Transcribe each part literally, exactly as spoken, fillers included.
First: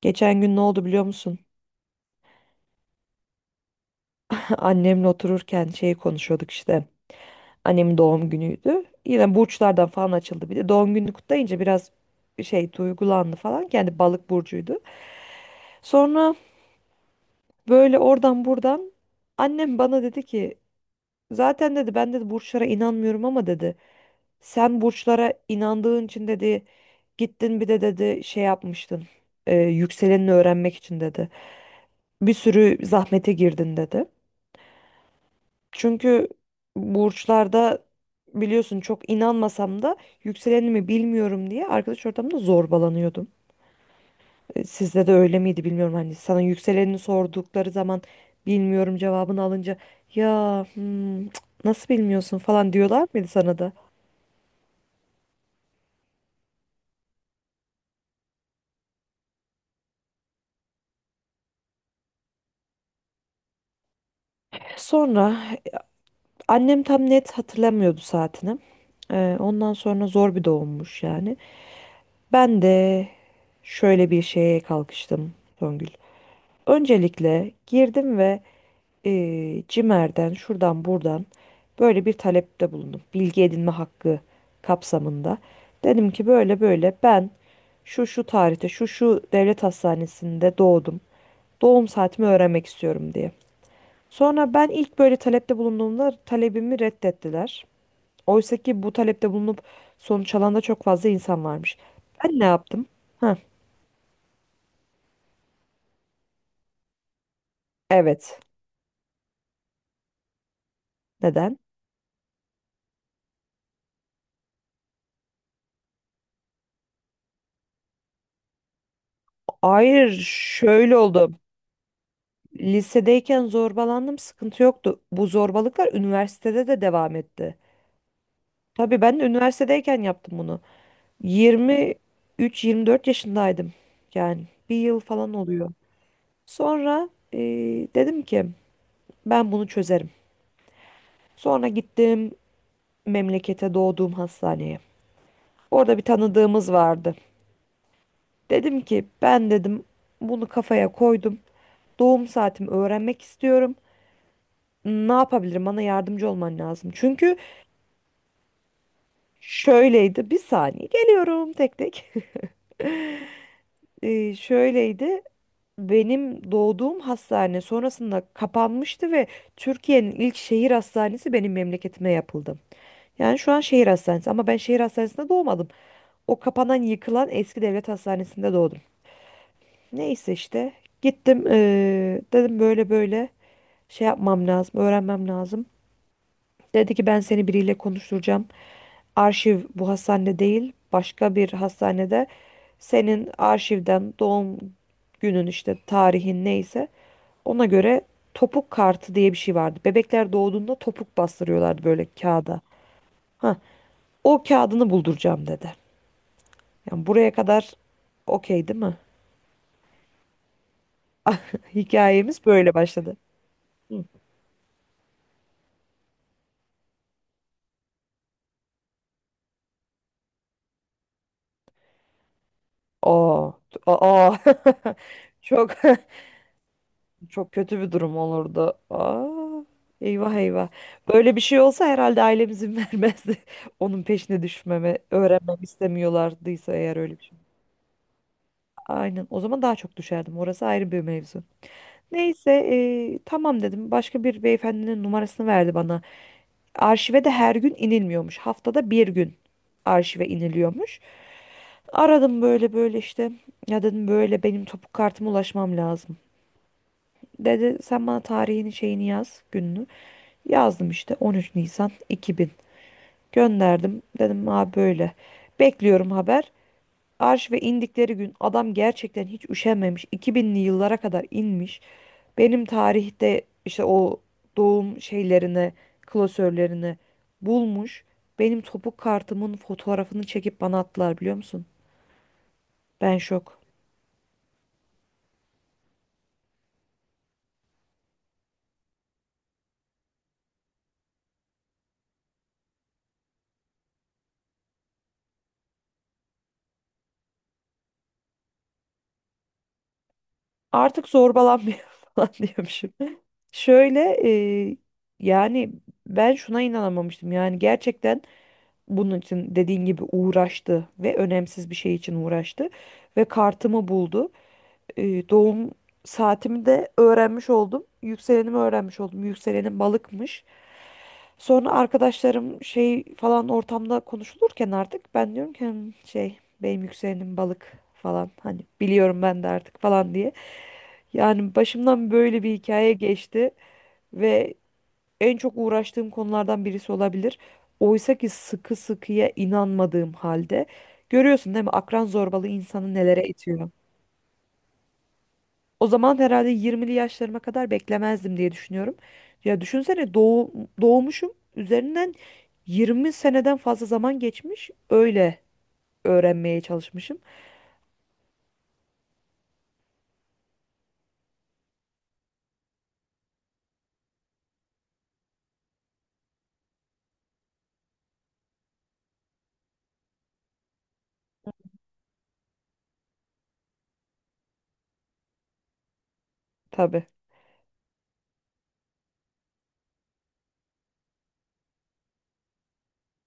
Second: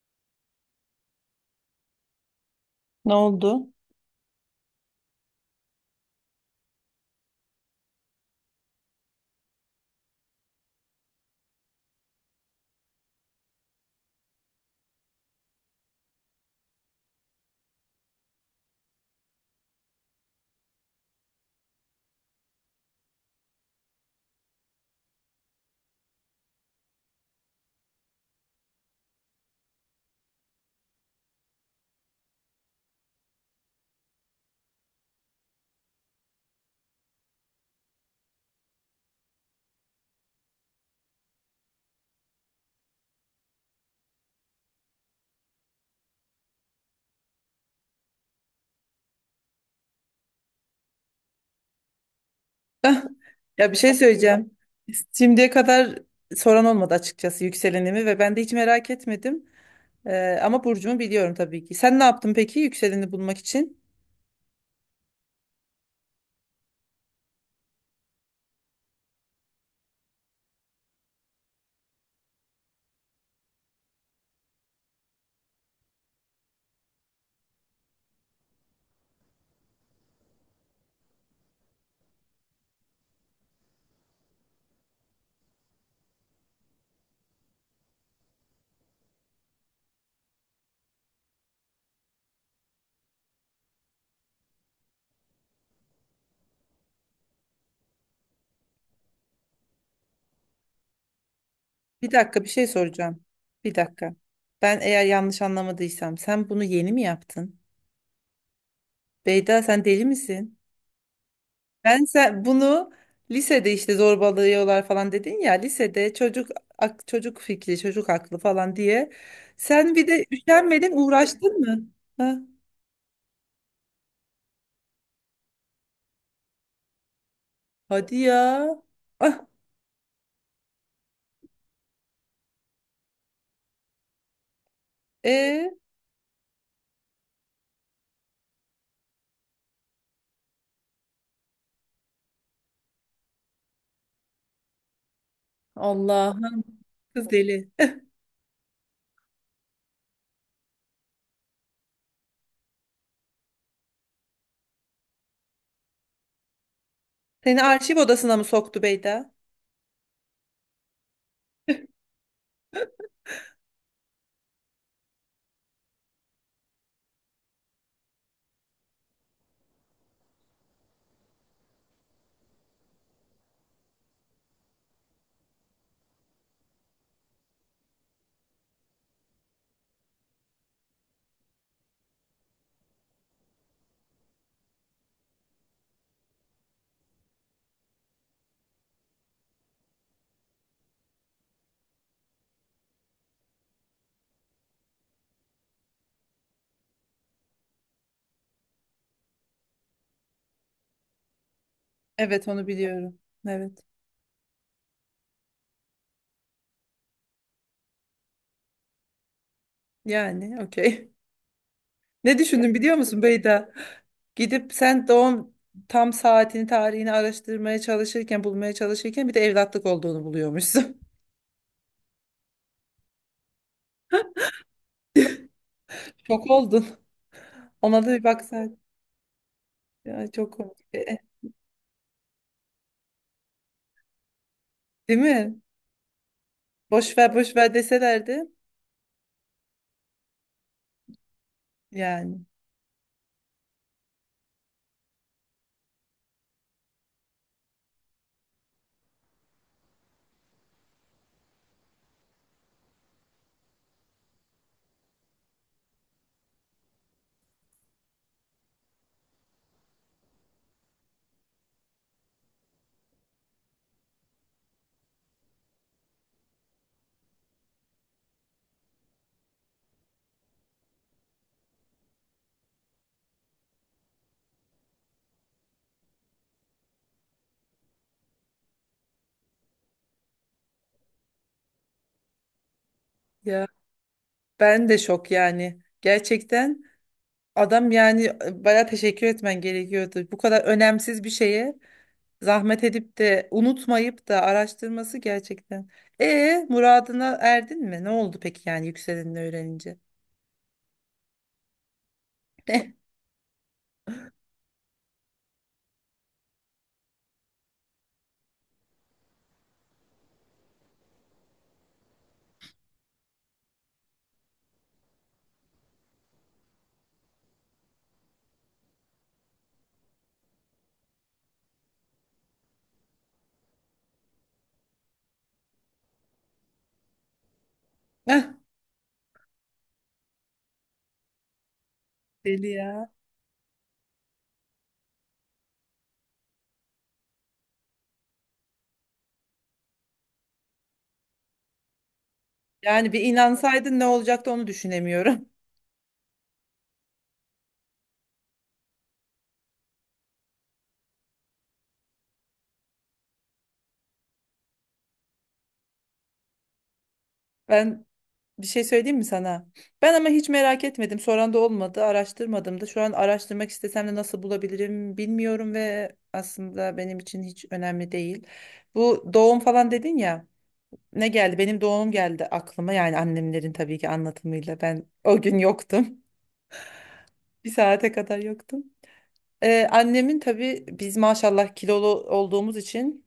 Geçen gün ne oldu biliyor musun? Ne oldu? Annemle otururken şey konuşuyorduk işte. Annemin doğum günüydü. Yine burçlardan falan açıldı bir de. Doğum gününü kutlayınca biraz şey duygulandı falan. Kendi balık burcuydu. Sonra böyle oradan buradan annem bana dedi ki zaten dedi ben dedi burçlara inanmıyorum ama dedi sen burçlara inandığın için dedi gittin bir de dedi şey yapmıştın. e, yükselenini öğrenmek için dedi. Bir sürü zahmete girdin dedi. Çünkü burçlarda biliyorsun çok inanmasam da yükselenimi bilmiyorum diye arkadaş ortamında zorbalanıyordum. E, Sizde de öyle miydi bilmiyorum. Hani sana yükselenini sordukları zaman bilmiyorum cevabını alınca ya hmm, cık, nasıl bilmiyorsun falan diyorlar mıydı sana da? Ya, bir şey söyleyeceğim. Şimdiye kadar soran olmadı açıkçası yükselenimi ve ben de hiç merak etmedim. Ee, ama burcumu biliyorum tabii ki. Sen ne yaptın peki yükseleni bulmak için? Sonra annem tam net hatırlamıyordu saatini. E, ondan sonra zor bir doğummuş yani. Ben de şöyle bir şeye kalkıştım Songül. Öncelikle girdim ve eee CİMER'den şuradan buradan böyle bir talepte bulundum. Bilgi edinme hakkı kapsamında. Dedim ki böyle böyle ben şu şu tarihte şu şu devlet hastanesinde doğdum. Doğum saatimi öğrenmek istiyorum diye. Sonra ben ilk böyle talepte bulunduğumda talebimi reddettiler. Oysa ki bu talepte bulunup sonuç alan da çok fazla insan varmış. Bir Ben dakika, ne bir şey yaptım? soracağım. Heh, Bir dakika. Ben eğer yanlış anlamadıysam sen bunu yeni mi yaptın? evet. Beyda, sen deli misin? Neden? Ben sen bunu lisede işte zorbalıyorlar falan dedin ya, lisede çocuk ak- çocuk fikri, çocuk aklı falan diye. Sen bir Hayır, de üşenmedin, şöyle oldu. uğraştın mı? Ha? Lisedeyken zorbalandım, sıkıntı yoktu. Bu zorbalıklar üniversitede de devam etti. Hadi ya. Tabii ben de Ah, üniversitedeyken yaptım bunu. yirmi üç, yirmi dört yaşındaydım. Yani bir yıl falan oluyor. e Sonra e, dedim ki ben bunu çözerim. Sonra gittim memlekete doğduğum hastaneye. Orada bir Allah'ım, tanıdığımız vardı. kız deli. Dedim ki ben dedim bunu kafaya koydum. Doğum saatimi öğrenmek istiyorum. Ne yapabilirim? Bana yardımcı olman lazım. Çünkü. Seni arşiv odasına mı soktu Beyda? Şöyleydi. Bir saniye geliyorum tek tek. Ee, şöyleydi. Benim doğduğum hastane sonrasında kapanmıştı ve Türkiye'nin ilk şehir hastanesi benim memleketime yapıldı. Yani şu an şehir hastanesi ama ben şehir hastanesinde doğmadım. O kapanan, yıkılan eski devlet hastanesinde doğdum. Neyse işte gittim, ee, dedim böyle böyle şey yapmam lazım, öğrenmem lazım. Dedi ki ben seni biriyle konuşturacağım. Arşiv bu hastane değil, başka bir hastanede senin arşivden doğum günün işte tarihin neyse ona göre topuk kartı diye bir şey vardı. Bebekler doğduğunda topuk bastırıyorlardı böyle Evet, kağıda. onu biliyorum. Ha, Evet. o kağıdını bulduracağım dedi. Yani buraya kadar okey değil mi? Yani okey. Ne Hikayemiz böyle düşündün biliyor başladı. musun Beyda? Hı. Gidip sen doğum tam saatini, tarihini araştırmaya çalışırken, bulmaya çalışırken bir de evlatlık olduğunu buluyormuşsun. Aa, aa. Çok Şok oldun. çok kötü bir Ona da durum bir olurdu. baksaydın. Aa, Ya, eyvah çok eyvah. komik. E, e, Böyle bir şey olsa herhalde ailem izin vermezdi. Onun peşine düşmeme, Değil mi? öğrenmemi istemiyorlardıysa eğer öyle Boş bir ver şey. boş ver deselerdi. Aynen. O zaman daha çok düşerdim. Orası ayrı bir mevzu. Yani. Neyse, e, tamam dedim. Başka bir beyefendinin numarasını verdi bana. Arşive de her gün inilmiyormuş. Haftada bir gün arşive iniliyormuş. Aradım böyle böyle işte. Ya dedim böyle benim topuk kartıma ulaşmam lazım. Dedi sen bana tarihini şeyini yaz gününü. Yazdım işte on üç Nisan iki bin. Gönderdim. Dedim abi böyle. Bekliyorum haber. Arşive indikleri gün adam gerçekten hiç üşenmemiş. iki binli yıllara kadar inmiş. Benim tarihte işte o doğum şeylerini, klasörlerini bulmuş. Benim topuk kartımın fotoğrafını çekip bana attılar biliyor musun? Ben şok. Ya, ben de şok yani. Gerçekten. Adam yani baya teşekkür etmen gerekiyordu. Bu kadar önemsiz bir şeye zahmet edip de unutmayıp da araştırması gerçekten. E muradına erdin mi? Ne oldu peki yani yükselenini öğrenince? Artık zorbalanmıyor falan diyormuşum. Şöyle, e, yani ben şuna inanamamıştım. Yani gerçekten bunun için dediğin gibi uğraştı ve önemsiz bir şey için uğraştı ve kartımı buldu. E, doğum saatimi de öğrenmiş oldum. Yükselenimi öğrenmiş oldum. Yükselenim balıkmış. Sonra arkadaşlarım şey falan ortamda konuşulurken artık ben diyorum ki "Hmm, şey benim yükselenim balık falan Eh. hani biliyorum ben de artık falan" diye. Yani başımdan böyle bir Deli hikaye ya. geçti ve en çok uğraştığım konulardan birisi olabilir. Oysa ki sıkı sıkıya inanmadığım halde görüyorsun değil mi akran zorbalığı insanı Yani bir nelere itiyor. inansaydın ne olacaktı, onu düşünemiyorum. O zaman herhalde yirmili yaşlarıma kadar beklemezdim diye düşünüyorum. Ya düşünsene, doğu, doğmuşum üzerinden yirmi seneden fazla zaman geçmiş öyle öğrenmeye çalışmışım. Ben bir şey söyleyeyim mi sana? Ben ama hiç merak etmedim. Soran da olmadı, araştırmadım da. Şu an araştırmak istesem de nasıl bulabilirim bilmiyorum ve aslında benim için hiç önemli değil. Bu doğum falan dedin ya. Ne geldi? Benim doğum geldi aklıma. Yani annemlerin tabii ki anlatımıyla. Ben o gün yoktum. Tabii. Bir saate kadar yoktum. Ee, annemin tabii biz maşallah kilolu olduğumuz için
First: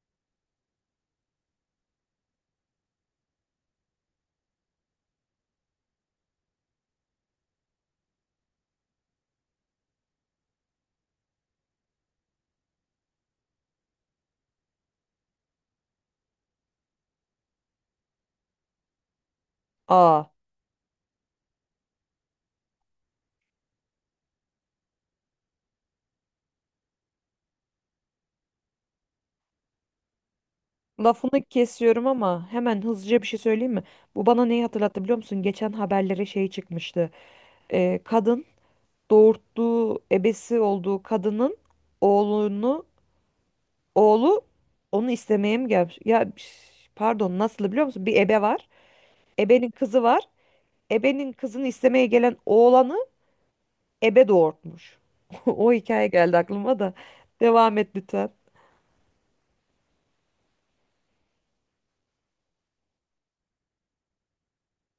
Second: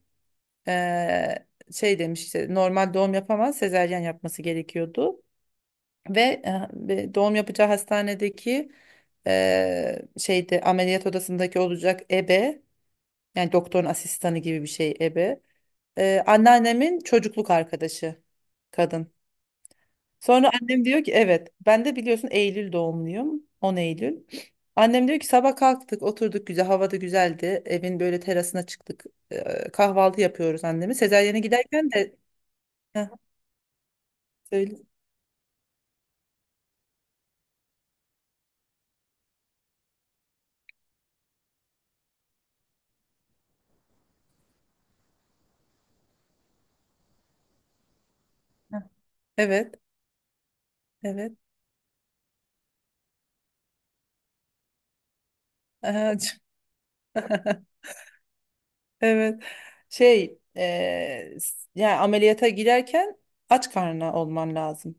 ee, şey demiş işte normal doğum yapamaz, sezaryen yapması gerekiyordu. Ve e, ve doğum yapacağı hastanedeki ee, şeyde, ameliyat odasındaki olacak ebe, yani doktorun asistanı gibi bir şey ebe. Ee, anneannemin çocukluk arkadaşı kadın. Aa, Sonra annem diyor ki evet, ben de biliyorsun Eylül doğumluyum, on Eylül. Annem diyor ki sabah kalktık, oturduk, güzel havada, güzeldi, evin böyle terasına çıktık. Ee, kahvaltı yapıyoruz annemi. Sezaryen'e lafını giderken kesiyorum de ama hemen Heh, hızlıca bir şey söyleyeyim mi? Bu bana neyi söyle. hatırlattı biliyor musun? Geçen haberlere şey çıkmıştı. Ee, kadın doğurttuğu ebesi olduğu kadının oğlunu oğlu onu istemeye mi gelmiş? Ya şş, pardon nasıl biliyor musun? Bir ebe var. Ebenin Evet, kızı var. Ebenin evet. kızını istemeye gelen oğlanı ebe doğurtmuş. O hikaye Aha. geldi aklıma da. Devam et lütfen. Evet, şey e, s- yani ameliyata girerken aç karnına olman lazım.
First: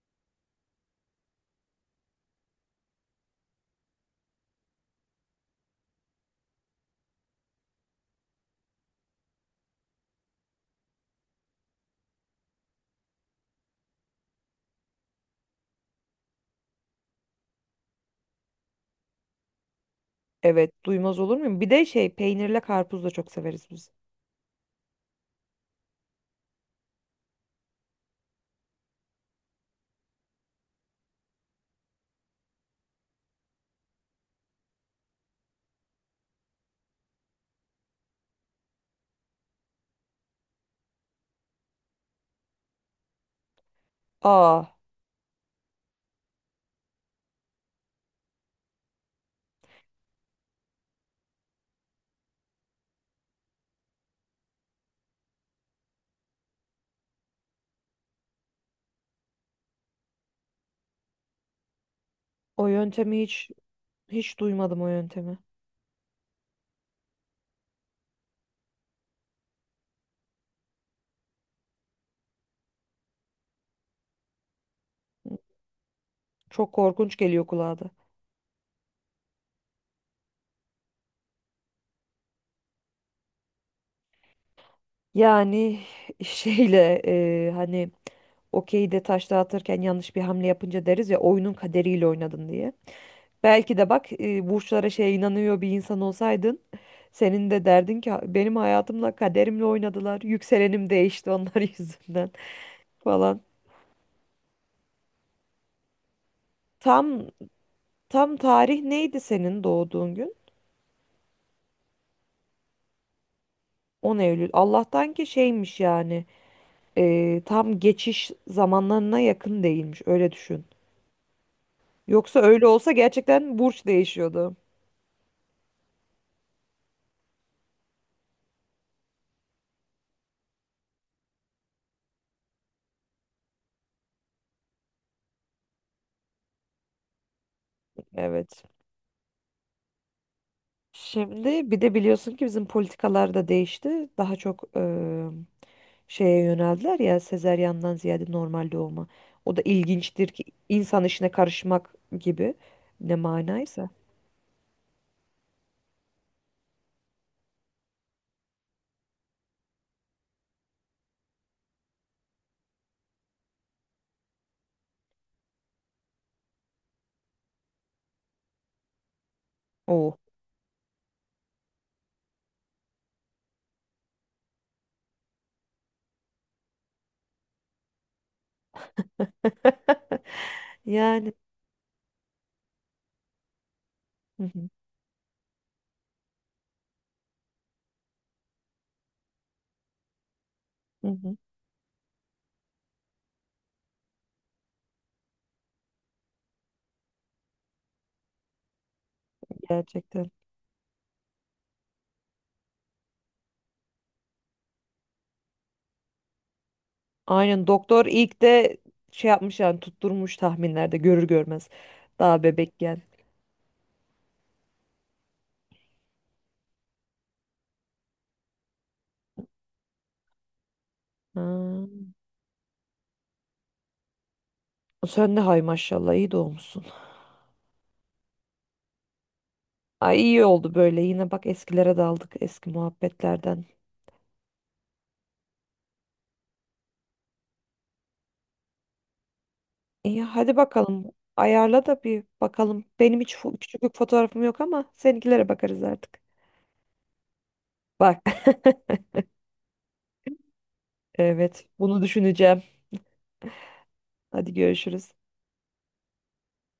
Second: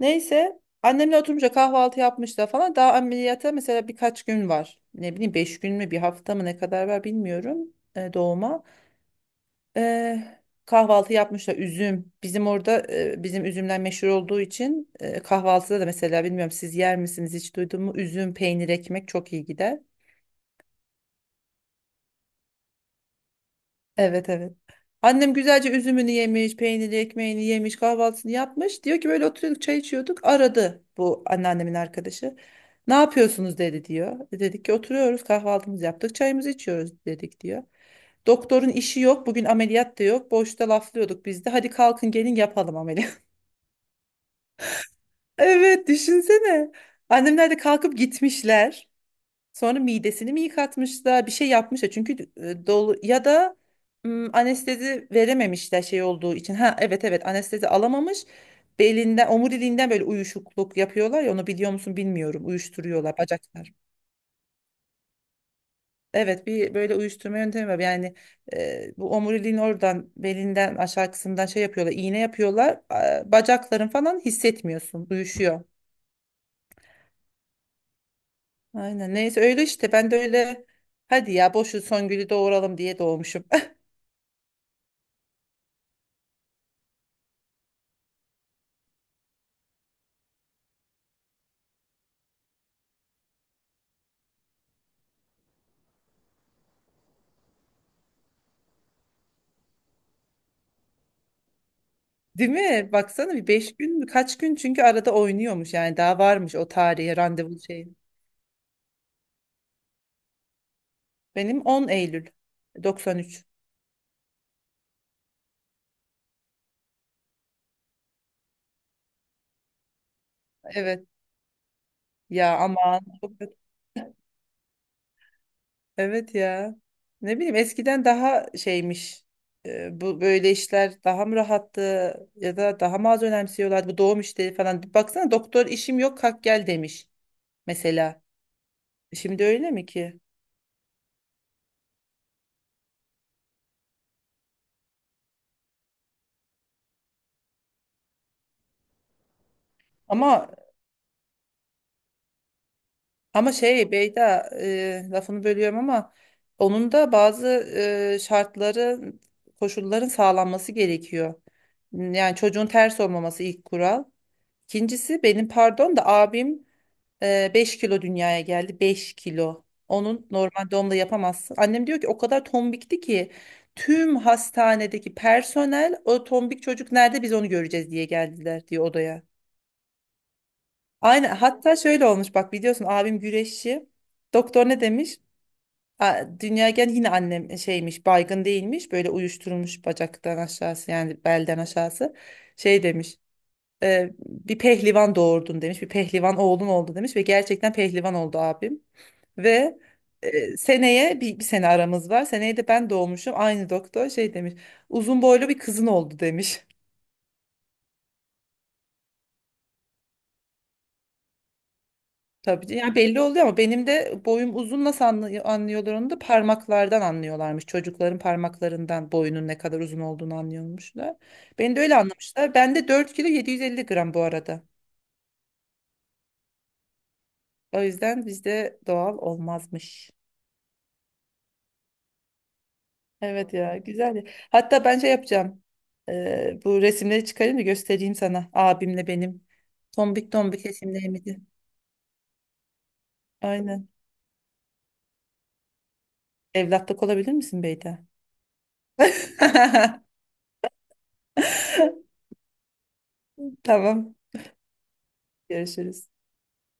Neyse annemle oturunca kahvaltı yapmış da falan, daha ameliyata mesela birkaç gün var. Ne bileyim beş gün mü, bir hafta mı, ne kadar var bilmiyorum e, doğuma. E, kahvaltı yapmışlar üzüm. Bizim orada e, bizim üzümler meşhur olduğu için e, kahvaltıda da mesela, bilmiyorum siz yer misiniz, hiç duydun mu? Üzüm, peynir, ekmek çok iyi gider. Evet, duymaz olur muyum? Bir de şey, peynirle karpuz da çok severiz biz. Evet, evet. Annem güzelce üzümünü yemiş, peyniri, ekmeğini yemiş, kahvaltısını yapmış. Diyor ki böyle oturuyorduk, çay içiyorduk. Aradı bu anneannemin arkadaşı. Ne yapıyorsunuz dedi diyor. E, Dedik ki oturuyoruz, kahvaltımızı yaptık, çayımızı içiyoruz dedik diyor. Doktorun işi yok bugün, ameliyat da yok. Boşta laflıyorduk, biz de hadi kalkın gelin yapalım ameliyat. Aa, Evet, düşünsene. Annemler de kalkıp gitmişler. Sonra midesini mi yıkatmışlar, bir şey yapmışlar. Çünkü e, dolu ya da m, anestezi verememişler şey olduğu için. Ha, evet evet, anestezi alamamış. Belinden, omuriliğinden böyle uyuşukluk yapıyorlar ya, onu biliyor musun bilmiyorum. o Uyuşturuyorlar yöntemi hiç bacaklar. hiç duymadım o yöntemi. Evet, bir böyle uyuşturma yöntemi var. Yani e, bu omuriliğin oradan, belinden aşağı kısmından şey yapıyorlar. İğne yapıyorlar. A- Bacakların falan hissetmiyorsun. Uyuşuyor. Çok korkunç geliyor kulağa da. Aynen, neyse öyle işte, ben de öyle hadi ya boşu Songül'ü doğuralım diye doğmuşum. Yani şeyle, e, hani okeyde taş dağıtırken yanlış bir hamle yapınca deriz ya oyunun kaderiyle oynadın diye. Belki de bak, e, burçlara şey inanıyor bir insan olsaydın senin de derdin ki benim hayatımla kaderimle oynadılar. Yükselenim değişti onlar yüzünden Değil mi? Baksana, falan. bir beş gün mü? Kaç gün, çünkü arada oynuyormuş yani, daha varmış o tarihe Tam randevu şey. tam tarih neydi senin doğduğun gün? Benim on Eylül doksan üç. on Eylül. Allah'tan ki şeymiş yani, e, tam geçiş zamanlarına yakın değilmiş öyle düşün. Evet. Yoksa Ya öyle olsa aman. Çok kötü. gerçekten burç değişiyordu. Evet ya. Ne bileyim eskiden daha şeymiş. Ee, bu böyle işler daha mı rahattı, ya da daha mı az önemsiyorlardı bu doğum işleri falan. Baksana doktor işim yok, kalk gel demiş mesela. Evet. Şimdi öyle mi ki? Şimdi bir de biliyorsun ki bizim politikalar da değişti. Daha çok şeye yöneldiler ya sezeryandan ziyade normal doğuma. O da ilginçtir ki Ama insan işine karışmak gibi ne Ama manaysa. şey Beyda, e, lafını bölüyorum ama onun da bazı e, şartları, koşulların sağlanması gerekiyor. Yani çocuğun ters olmaması ilk kural. İkincisi, benim pardon da abim e, beş kilo dünyaya geldi. Beş kilo. Oo. Onun normal doğumla yapamazsın. Annem diyor ki o kadar tombikti ki tüm hastanedeki personel o tombik çocuk nerede, biz onu göreceğiz diye geldiler diyor odaya. Aynen, Yani hatta şöyle olmuş bak, biliyorsun abim güreşçi. hı hı, Doktor ne demiş? A- Dünyaya gelen yine annem e, şeymiş, baygın değilmiş, böyle uyuşturulmuş bacaktan aşağısı, hı yani hı, belden aşağısı, şey demiş e, bir pehlivan doğurdun demiş, bir pehlivan oğlun oldu demiş ve gerçekten pehlivan oldu abim ve gerçekten. e, seneye, bir, bir sene aramız var, seneye de ben doğmuşum, aynı doktor şey demiş, uzun boylu bir kızın oldu demiş. Aynen doktor ilk de şey yapmış yani tutturmuş tahminlerde görür görmez. Daha Tabii yani bebekken. belli oluyor ama benim de boyum uzun, nasıl anlıyor, anlıyorlar onu da, parmaklardan anlıyorlarmış. Çocukların parmaklarından boyunun ne kadar uzun olduğunu anlıyormuşlar. Ha. Beni de öyle anlamışlar. Ben de dört kilo yedi yüz elli gram bu arada. Sen de hay maşallah iyi doğmuşsun. O yüzden bizde doğal olmazmış. Ay iyi oldu böyle, yine bak eskilere daldık eski Evet muhabbetlerden. ya, güzel ya. Hatta ben şey yapacağım. Ee, bu resimleri çıkarayım da göstereyim sana. Abimle benim. İyi Tombik hadi tombik bakalım. resimlerimizi. Ayarla da bir bakalım. Benim hiç fo- Aynen. küçüklük fotoğrafım yok ama seninkilere bakarız artık. Evlatlık olabilir misin Beyda? Bak. Evet, bunu düşüneceğim. Tamam. Hadi görüşürüz. Görüşürüz.